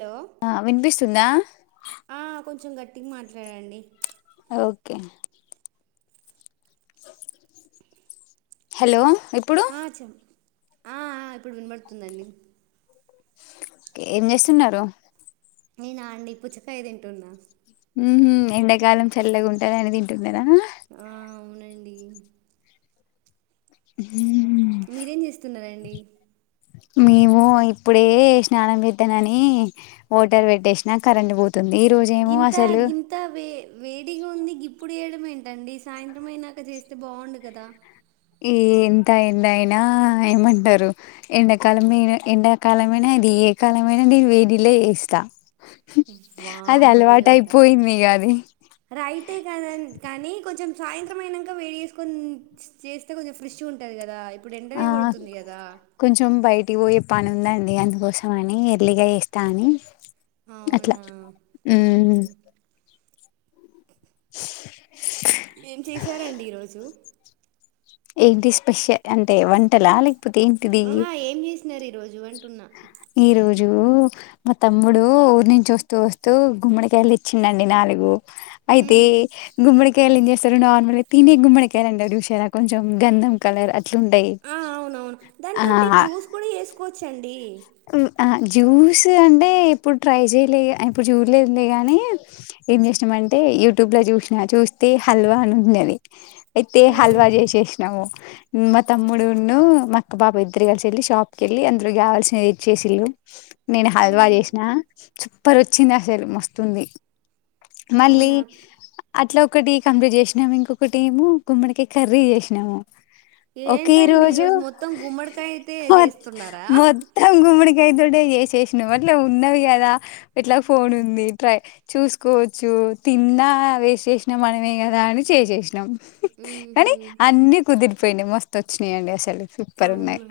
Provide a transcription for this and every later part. Hello ఆ వినిపిస్తుందా ఆ కొంచెం గట్టిగా మాట్లాడండి ఓకే హలో ఇప్పుడు ఆ చెం ఆ ఇప్పుడు వినబడుతుందండి ఏం చేస్తున్నారు నేనా అండి పుచ్చకాయ తింటున్నా ఉహుమ్ ఎండాకాలం చల్లగా ఉంటది అని తింటు అదేనా పెండి స మీరేం చేస్తున్నారండి మేము ఇప్పుడే స్నానం చెద్దానని వాటర్ పెట్టేసిన కరెంటు పోతు గింత గింత వే వే ఇగా ఉంది గిప్పుడు ఏయడ ఏంటండి సాయంత్రం అయినాక చేస్తే బాగుండు కదా ఏ ఎంత ఎండ అయినా ఏమంటరు ఎండాకాలం ఎండాకాలమైనా, అది ఏ కాలమైనా నేను వేడినిల్లే చేస్తా. అది వామ్మో అలవాటు దేవత అయిపోయింది ఇగ అది రైటే కాద కానీ కొంచెం సాయంత్రం అయినంక వేడి చేేసుకొని చేస్తే కొంచెం ఫ్రెష్ ఉంటది కదా. ఇప్పుడు ఆ ఎండనే కొడుతుంది కదా కొంచెం బయటికి పోయే పనుంది అం డి అందుకోసం అని ఎర్లీగా చేస్తా అని. అట్లా అవునా హ్ ఉమ్. ఏం చేశారండి ఈరోజు. ఏంటి స్పెషల్ అంటే వంటలా లే కపోతే ఏంటిది. ఆహా ఏం చేసినారు ఈరోజు అంటున్నా. ఈ రోజు మా తమ్ముడు ఊరు నుంచి వస్తూ వస్తూ గుమ్మడి కాయలు తెచ్చిండండి నాలుగు. అయితే ఉమ్, గుమ్మడి కాయలు ఎంచేస్తారు నార్మల్గా తినే గుమ్మడికాయలండి చూశారా కొంచెం గంధం కలర్ అట్లుంటాయి. ఆ అవునవును దాని తోటి జ్యూస్ కూడా చేసుకోవచ్చండి. హ్ ఆ జ్యూస్ అంటే ఎప్పుడు ట్రై చేయలే, ఇప్పుడు చూడలేదు. కానీ ఏంచేసినం అంటే యూట్యూబ్ లో చూసినా చూస్తే హల్వా అని ఉంన్నది. అయితే హల్వా ఉమ్, చేసేసినాము. మా తమ్ముడు ఉన్ను మా అక్కబాబు ఇద్దరు కలిసి వెళ్ళి షాప్కి వెళ్ళి అందులోకు కావాల్సినయి చేసిళ్ళు నేను ఉమ్, హల్వా ఉహు, చేసినా. సూపర్ వచ్చింది అసలు మస్తుంది. మళ్ళీ అవునా అట్లా ఒకటి కంప్లీట్ చేసినాము ఇంకొకటి ఏమో గుమ్మడి కాయ్ కర్రీ చేసినాము. ఒకే ఏంటండి రోజు ఈరోజు మొత్తం గుమ్మడికాయ అయితే చేస్తున్నారా. గుమ్మడికికాయితోటే చేసేసినం. అట్లే ఉన్నవి కదా ఎట్లా ఫోన్ ఉంది ట్రై చూసుకోవచ్చు. తిన్నా, వేస్ట్ చేసినా మనమే కదా అని చేసేసి నం. ఉహు, కానీ అన్ని కుదిరి ఫ్రెండ్ మస్తు వచ్చినయండి అసలు. సూపర్ ఉన్నాయి. అవునా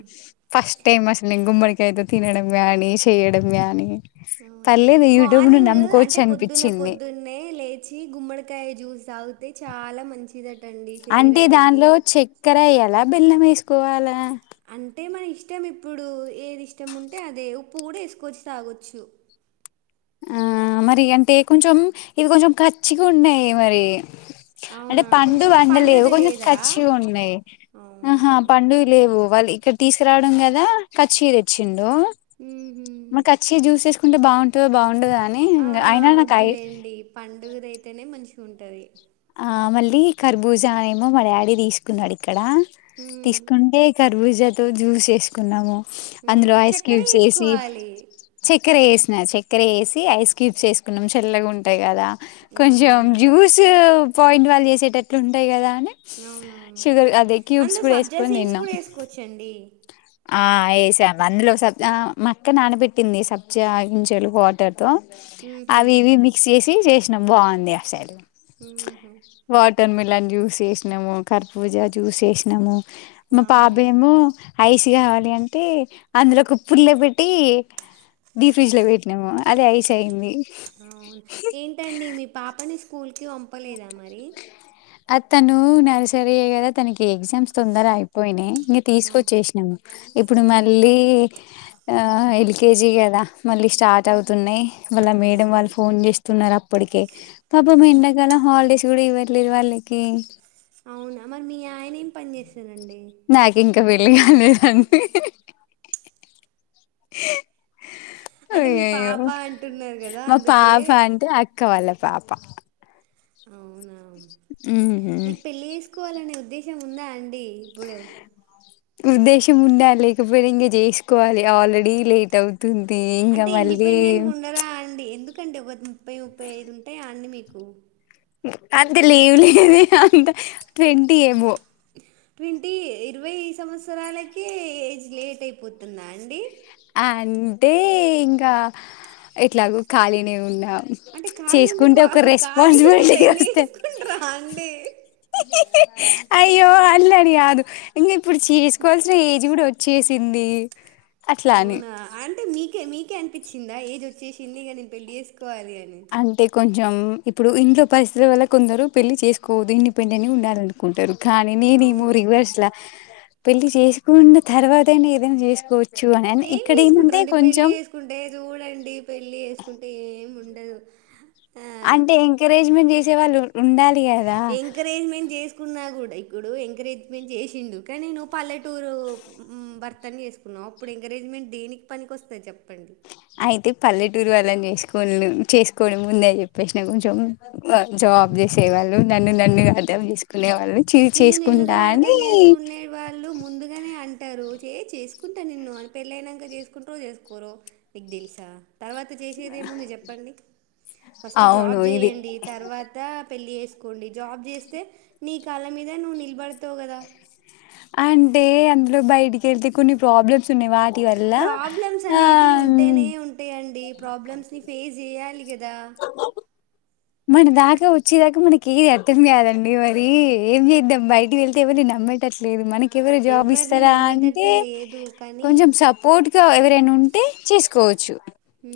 ఫస్ట్ టైమ్ అసలు నే గుమ్మడి కైతే తినడం కానీ, చేయడం కానీ. అవు మార్నింగ్ అంటే పొద్దున్న అనిపించింది పొద్దున్నే లేచి గుమ్మడికాయ జూస్ తాగు తే చాలా మంచిది అ అంటే దానిలో చక్కెర ఎయ్యా లా బెల్లం వేసుకోవాలా. అం అంటే మన ఇష్టం ఇప్పుడు ఏది ఇష్టం ఉంటే అదే ఉప్పు కూడా వేసుకొచ్చు తాగచ్చు ఆ మరి అంటే కొంచెం ఇది కొంచెం ఖచ్చిగా ఉన్నాయి మరి అంటే అవునా పండు కొంచెం వండలేవు పండేది కొంచెం లేదా కచ్చి ఉన్నాయి అవునా ఆహా పండు లేవు వాళ్ళు ఇక్కడ తీసుకురావడం కదా ఖర్చీర్ వచ్చింది లో మ్మ్హ్మ్. మ కచ్చూ అంటే బాంటే దా బాగుండదా ఆ వద్దులేండి పండుగద అయితేనే మంచి ఉంటది మళ్ళీ కర్బూజానేమో మా డాడీ తీసుకున్నాడు ఇక్కడ మ్మ్. తీసుకుంటే కర్బూజాతి తో జ్యూస్ చేసుకున్నాము ఉమ్ అందులో ఐస్ చక్కెర క్యూబ్స్ వేసి వేసుకోవాలి చక్కెర వేసిన చక్కెర వేసి ఐస్ క్యూబ్స్ వేసుకున్నాం చల్లగా ఉంటాయి కదా కొంచెం అవునవును జ్యూస్ పాయింట్ వాళ్ళు చేసేటట్లు ఉంటాయి కదా అవునవును షుగర్ అదే క్యూబ్స్ అందులో కూడా సబ్జా వేసుకొని సీడ్స్ తిన్నాం కూడా వేసుకోవచ్చండి ఆ వేసాం అందులో సబ్జా మా అక్క నానపెట్టింది సబ్జా గింజలు వాటర్తో మ్మ్హ్మ్. అవి ఇవి మిక్స్ చేసి చేసి బాగుంది ఆసైలు ఉహూ టర్మిలాన్ జ్యూస్ వేసినాము కరపూజ జ్యూస్ వేసినాము మా వామ్మోయ్ పాపేమో ఐస్ కావాలి అంటే అందులో కు పుల్ల పెట్టి డీప్ ఫ్రిడ్జ్లో పెట్టినాము అదే ఐస్ అయింది అవును ఏంటండి మీ పాపని స్కూల్ కి పంపలేదా మరి ఆ తను నర్సరీయే కదా తనకి ఎగ్జామ్స్ తొందర అయిపోయినాయి ఇంక ఆ. తీసుకొచ్చేసినాము ఇప్పుడు మళ్ళీ ఆ ఎల్కేజీ కదా మళ్ళీ స్టార్ట్ అవుతున్నాయి వాళ్ళ మేడం వాళ్ళు అవునా ఫోన్ చేస్తున్నారు అ ప్పటికే పాపం ఎండకి మళ్ళ హాలిడేస్ కూడా ఇవ్వట్లేదు వాళ్ళకి అవును అరి మీయా ఆయనే ఏం పని చెస్ నాకు ఇంకా పెళ్లి కాలేదండి అంటే మీ అయ్యయ్యో పాప అంటున్నారు కదా అందుకే క్కవళ్ళ పాప అవునా ఉమ్ కోవాలనే ఉద్దేశం ఉందా అని డి ఇప్పుడు ఉద్దేశం ఉన్నా లేకపోయినా ఇంకా చేసుకోవాలి ఆల్రెడీ లేట్ అవు తుంది ఇంగ మళ్ళీ ఎందుకండి ఒక ముప్పై ముప్పై ఐదు ఉంటాయి అన్ని మీకు అంతే లేవు లేదు అంత ట్వంటీ ఎబో ట్వంటీ ఇరవై సంవత్సరాలకే ఏజ్ లేట్ అయిపోతుందా అండి అంటే ఇంకా ఎట్లాగ ఖాళీనే ఉన్నా అంటే ఖాళీ ఉంటే చేసుకుంటే ఒక ఖాళీ ఉంటే రెస్పాన్సిబిలిటీ పెళ్ళి వస్తే చేసుకుంటారా అండి అయ్యో అల్లడి కాదు ఇంకా ఇప్పుడు చేసుకోవాల్సిన ఏజ్ కూడా వచ్చేసింది అట్లా అని అవునా ఆన్ అంటే మీకే మీకే అనిపించిందా ఏజ్ వచ్చేసింది ఇగ నేను పెళ్లి చే కోరి అని అంటే కొంచెం ఇప్పుడు ఇంట్లో పరిస్థితుల వల్ల కొందరు పెళ్లి చేసుకోవదు ఇండిపెండెంట్గా ఉండాలనుకుంటారు కానీ నీ ని అవును మురి వషలా పెళ్లి చేసుకున్న తర్వాతనా ఏదైనా చేసుకోవచ్చు అని ఏం ఇక్కడ ఏంటంటే చేసుకుంటారండి పెళ్లి కొంచెం చేసుకుంటే చూడండి పెళ్లి చేసుకుంటే ఏముండ అంటే ఎంకరేజ్మెంట్ చేసే వాళ్ళు ఉండాలి కదా ఎంకరేజ్మెంట్ చేసుకున్నా కూడా ఇప్పుడు ఎంకరేజ్మెంట్ చేసిండు కానీ నువ్వు పల్లెట్ పన్ని చేసుకున్నావు అప్పు ఎకరేజ్మెంట్ దేనికి పనికొస్తది చెప్ప అయితే పల్లెటూరు అలని చేస్త కొల్లం చేసుకోవడం ముందని చెప్పేసిన కొంచెం జాబ్ చేసేవాళ్ళు నన్ను నన్నుగా టైం తీసుకునే వాళ్ళు చే నిన్ను నిన్నుగా చేసుకుంటా అర్థం అని చేసుకునే వాళ్ళు ముందుగానే అంటారు చే చేసుకుంటా నిన్ను అని పెళ్ళ అయినంక చేసుకుంట్రో చేసుకోరో నీక్ తెల్సా తర్వాత చేసేదిముంది చెప్పండి ఫస్ట్ అవును జాబ్ ఇది చేయండి తర్వాత పెళ్లి చేసుకోండి జాబ్ చేస్తే నీ ఈ కాళ్ళ మీద నువ్ నిలబడతవ్ కదా. అంటే అందులో బయటికి వెళ్తే కొన్ని ప్రాబ్లమ్స్ త్తున్నయ్ వాటి వల్ల ఆ డి ప్రాబ్లమ్స్ ని ఫేస్ చేయాలి. గా మన దాకా వచ్చేదాకా మనకి ఏది అర్థం కాదండి మరి ఏం చేద్దాం బయటికి వెళ్తే ఎవరి నమ్మటట్లేదు మనక్ కెవరు జాబ్ ఎవరిని ఇస్తారా అంటే నమ్మేటట్టు లేదు కానీ కొంచెం సపోర్ట్గా ేన్ ఉంటే చేసుకోవచ్చు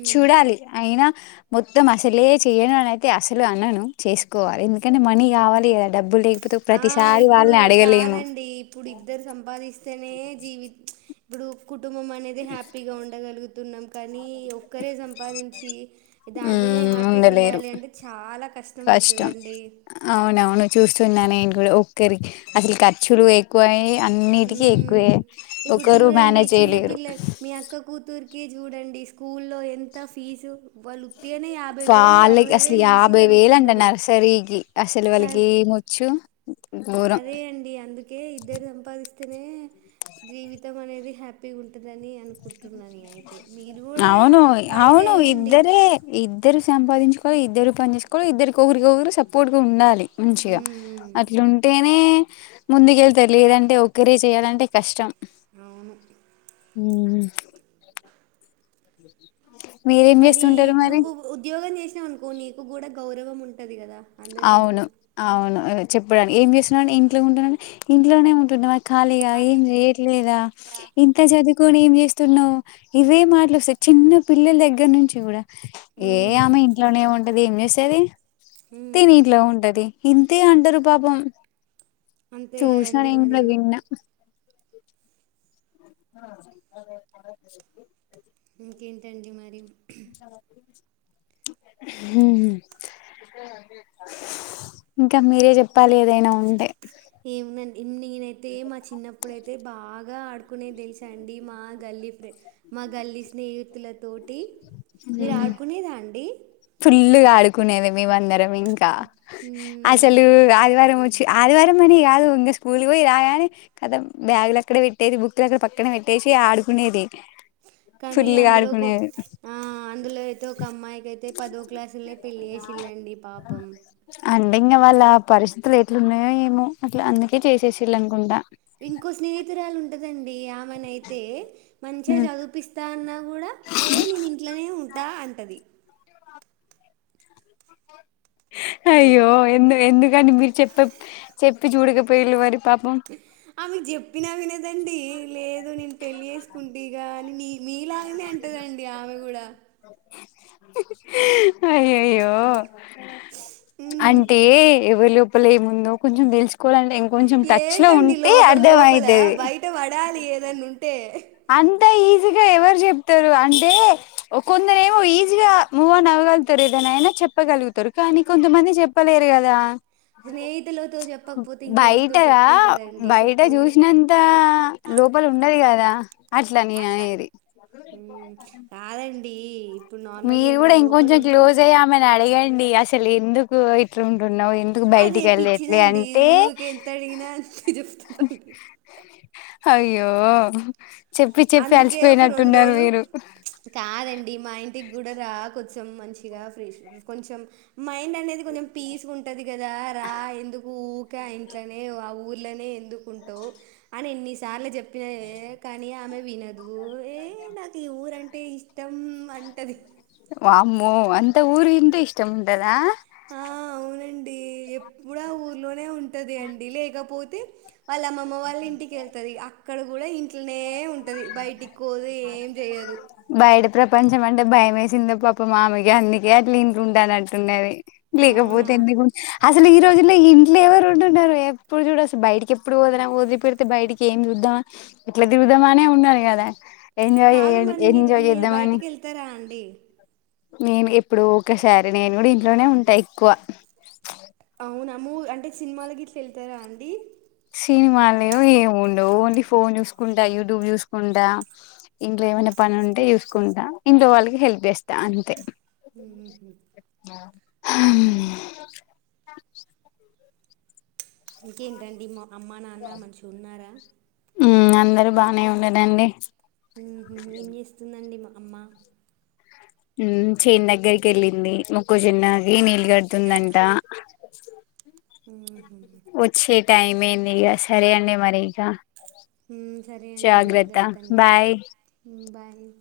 చూడాలి అయినా మొత్తం అసలేే చేయను అనన్ అయితే అసలు అనను చేసుకోవాల్ ఎందుకంటే మనీ కావాలిద డబ్బు లే ఆ ఇప్పుడు కాదండి ఇప్పుడు ఇద్దరు సంపాదిస్త్ స్తెనే జీవి ఇప్పుడు కుట్ టుంబం అనేది హ్యాపీగా ఉండగలుగు తున్నం కనీ ఒక్కరే సంపాదించి దాంట్లోనే ఉమ్ హ్యాపీగా ఉండలేరు ఉండాలి అంటే చాలా కష్టం కష్టమయితదండి. అవునవును చూస్తున్నా నేను ఒక్కరి అసలు ఖర్చు లు ఎక్కువయి అన్నిటికీ మ్మ్. ఎక్కువే ఇప్పుడు ఒకరు చూడండి మానేజ్ చేయలేరు. కే చూడండి స్కూల్లో ఎంత ఫీజు వాళ్ళు ఉత్తిగానే యాభై వేలు చాల్ అరవై అసలు వేలు యాభై ఈజీగా వేలు అంట అడుగుతున్నారు నర్సరీకి అసలు కా వాళ్ళకి ఏమోచ్చు అదే అండి అందుకే ఇద్దరు సంపాదిస్ అయితే నే జీవితం అనేది హ్యాపీగా ఉంటుందని అనుకుంటున్నా నేనయితే మీరు కూడా అవును ట్రై అవును చేయండి. ఇద్దరే ఇద్దరు సంపాదించుకోవాలి ఇద్దరు పని చేసుకోవాలి ఇద్దరు ఒకరికి ఒకరు సపోర్ట్గా ఉండాలి. మంచిగా ఉమ్, అట్లుంటేనే ముందుకెళ్తర్ లేదంటే ఒక్కరే చేయాలంటే కష్టం. అవును ఉ మీరేం మళ్ళీ చేస్తుంటారు మరి నువ్వు ఉద్యోగం చేస్ పెట్టినవనుకో నీకు కూడా గౌరవం ఉంటది. గదా అవును అవును చెప్పడానికి ఏం చేస్తున్నా, ఇంట్లో ఉంటానని ఇంట్లోనే ఉంటునావ ఖాళీగా ఏం చేయట్లేదా ఇంత చదువు పోని ఏం చేస్తున్నావు. ఇవే మాటలు వస్తాయి. చిన్న పిల్లల దగ్గర నుంచి కూడా ఏ ఉమ్, ఆమె ఇంట్లోనే ఉంటాది. ఏం చేస్తది. ఉమ్, తిని ఇంట్ల ఉంటది. ఇంతే అంటారు పాపం అంతే ట్యూషన్ కదండి మరి ఎంలే విన్న హ ఏంటడి. మరి హ్మ్ ఇంకా మీరే చెప్పాలి. ఏదైనా ఉంటే ఏమ్ముదండి. నేనైతే మా చిన్నప్పుడు అయితే బాగా బాగా ఆడుకునే తెలుసా అండి. మా గల్లీ ఫ్రెడ్ మా గల్లీ స్నేహితుల తోటి మీరు ఆడుకునేదా అండి. ఫుల్లు గా ఆడుకునేది మేమ అందరం ఇంకా మ్మ్. అసలు ఆదివారం ఆదివారం అని కాదు ఇంకా స్కూల్కి పోయి రాగానే కాతం బ్యాగులు అక్కడ పెట్టేది బుక్కులు అక్కడ పక్కన పెట్టేసి ఆడుకునేది. కానీ ఫుల్ గా అందులో కొ ఆడుకునేది. ఆ, అందులో అయితే ఒక అమ్మాయికి అయితే పదో క్లాసుళ్లే పెళ్ళి చేసిళ్ళండి పాపం. అంటే ఇంకా వాళ్ళ ఆ పరిస్థితులు ఎట్లున్నాయో ఏమో అట్లా అందుకే చేసేసిళ్ళు అనుకుంటా ఇంకో స్నేహితురాలు ఉంటదండి. ఆమే నా అయితే మంచిగా చదివిపిస్తా అన్నా కూడా ఏ నేను ఇంట్లనే ఉం అంటది. హలో అయ్యో ఎందు ఎందుక్ కానీ మీరు చెప్ చెప్పి చూడకపోయింళ్ళు మరి పాపం ఆమెకు చెప్పినా వినదండి. లేదు నేను పెళ్ళి చేసుకుంటా ఇగా అని నీ మీలాగనే అంటదండి ఆమె కూడా అయ్యయ్యో ఉమ్ అంటే ఎవలి లోపల ఏముందో కొంచం తెలుసు ఏంటండి లోపల అర్థం లోపల అయితది బయట పడాలి ఏదన్న ఉంటే. అంతా ఈజీగా ఎవరు చెప్తరు అంటే కొందర ఏమో ఈజీగా మూవ్ అన్ అవ్వగలుగుతారు ఏదనా అయినా చెప్పగలుగుతారు కానీ కొంతమంది చెప్పలేరు కదా. స్నేహితులతో చెప్పకపోతే బయట ఇంకెవరితో రా చెప్పుకుంటదండి బయట చెప్పండి చూసినంత లోపల ఉండది కదా. అట్లా నేననేది. ఈ మీరు కూడా ఇంకొంచం క్లోజ్ అయ్యి ఆమెని అడిగండ్ ండి అసలు ఎందుకు ఇట్లాంటున్ న్నవ్ ఎందుకు అదే బయటికి వెళ్ళేట్లే పిచ్చిదండి అంటే ఊకె ఎంత అడిగినా అంతే చెప్తదండి అయ్యో చెప్పి చెప్పి అందుకే ఒక రెండు అలసిపోయినట్టున్నారు రోలు మీరు కాదండి మా ఇట్ ంటి గూడ రా కొంచెం మంచిగా ఫ్ర కొంచెం మైండ్ అనేది ది కొంచెం పీస్ ఉంటది కదా రా ఎందుకు ఊకా ఆ ఇంట్లోనే ఆ ఊరి ట్లనే ఎందుకుంటవు అని ఎన్ని సార్లు చెప్ ఏ కనీ అమె వినద్ దు ఏ నాకి ఊరం ంటే ఇష్టం అంటది. వామ్మో అంత ఊరంటే ఇష్ ష్టం ఉండదా ఆ అవునండి ఎప్పుడా ఆ ఊర్లోనే ఉం ంటదండి లేకపోతే వాళ్ళ అమ్మమ్ మ్మ వాళ్ళ ఇంటికి వెళ్తది అ అక్కడ కూడా ఇం ట్లనే ఉంటది బయటికి పోదు ఏం చేయదు. పంచం అంటే భయం వేసిందో పాపమామెకి అందుకే అట్లా ఇంట్లో ఉంటానట్టున్నది. లేకపోతే అవునా ఎందుకు అస్ అసలు ఈ రోజుల్లో ఇంట్లే ఎవరుంటున్నరు ఎప్పుడు చూడు అసలు బయటికి ఎప్పుడు వదల వదిలి పెడితే బయటికి ఏం చూద్దామా ఇట్లా దిగుదామని ఉన్నది కదా ఎంజాయ్ కాదు మరి మీరు ఎంజాయ్ మీరు చేద్దామని బయటికి వెళ్తారా అండి. నేను ఎప్పుడోకసారి నేను కూడా ఇంట్లోనే ఉంటా ఎక్కువ. అవునా మూవీస్ అంటే సినిమాల గిట్ల వెళ్తారా అండి. సినిమాల్లేవ్ ఏం ఉండవు ఓన్లీ ఫోన్ చూసుకుంటా యూట్యూబ్ చూసుకుంటా ఇంట్లో ఏమైనా పని ఉంటే చూసుకుంటా ఇంట్లో వాళ్ళకి హెల్ప్ చేస్తా అంతే. ఊహు హ అవునా ఇంకేంటండి మామ్ అమ్మ నాన్న మంచిగున్నారా. ఉమ్ అందరు బానే ఉన్నరండి. ఊహూ ఏం జేస్తుందండి మ అమ్మ ఉమ్ చైన్ దగ్గరికెళ్ళింది మొక్కుజొన్న కి నీ గడ్డుందంట ఉమ్ హు వొచ్చే టైమైందిగ సరే అండి మరి ఇక. ఊమ్ సరే అండి జాగ్రత్త జాగ్రత్తండి బాయ్ బాయ్ ఉమ్ బాయ్. ఉమ్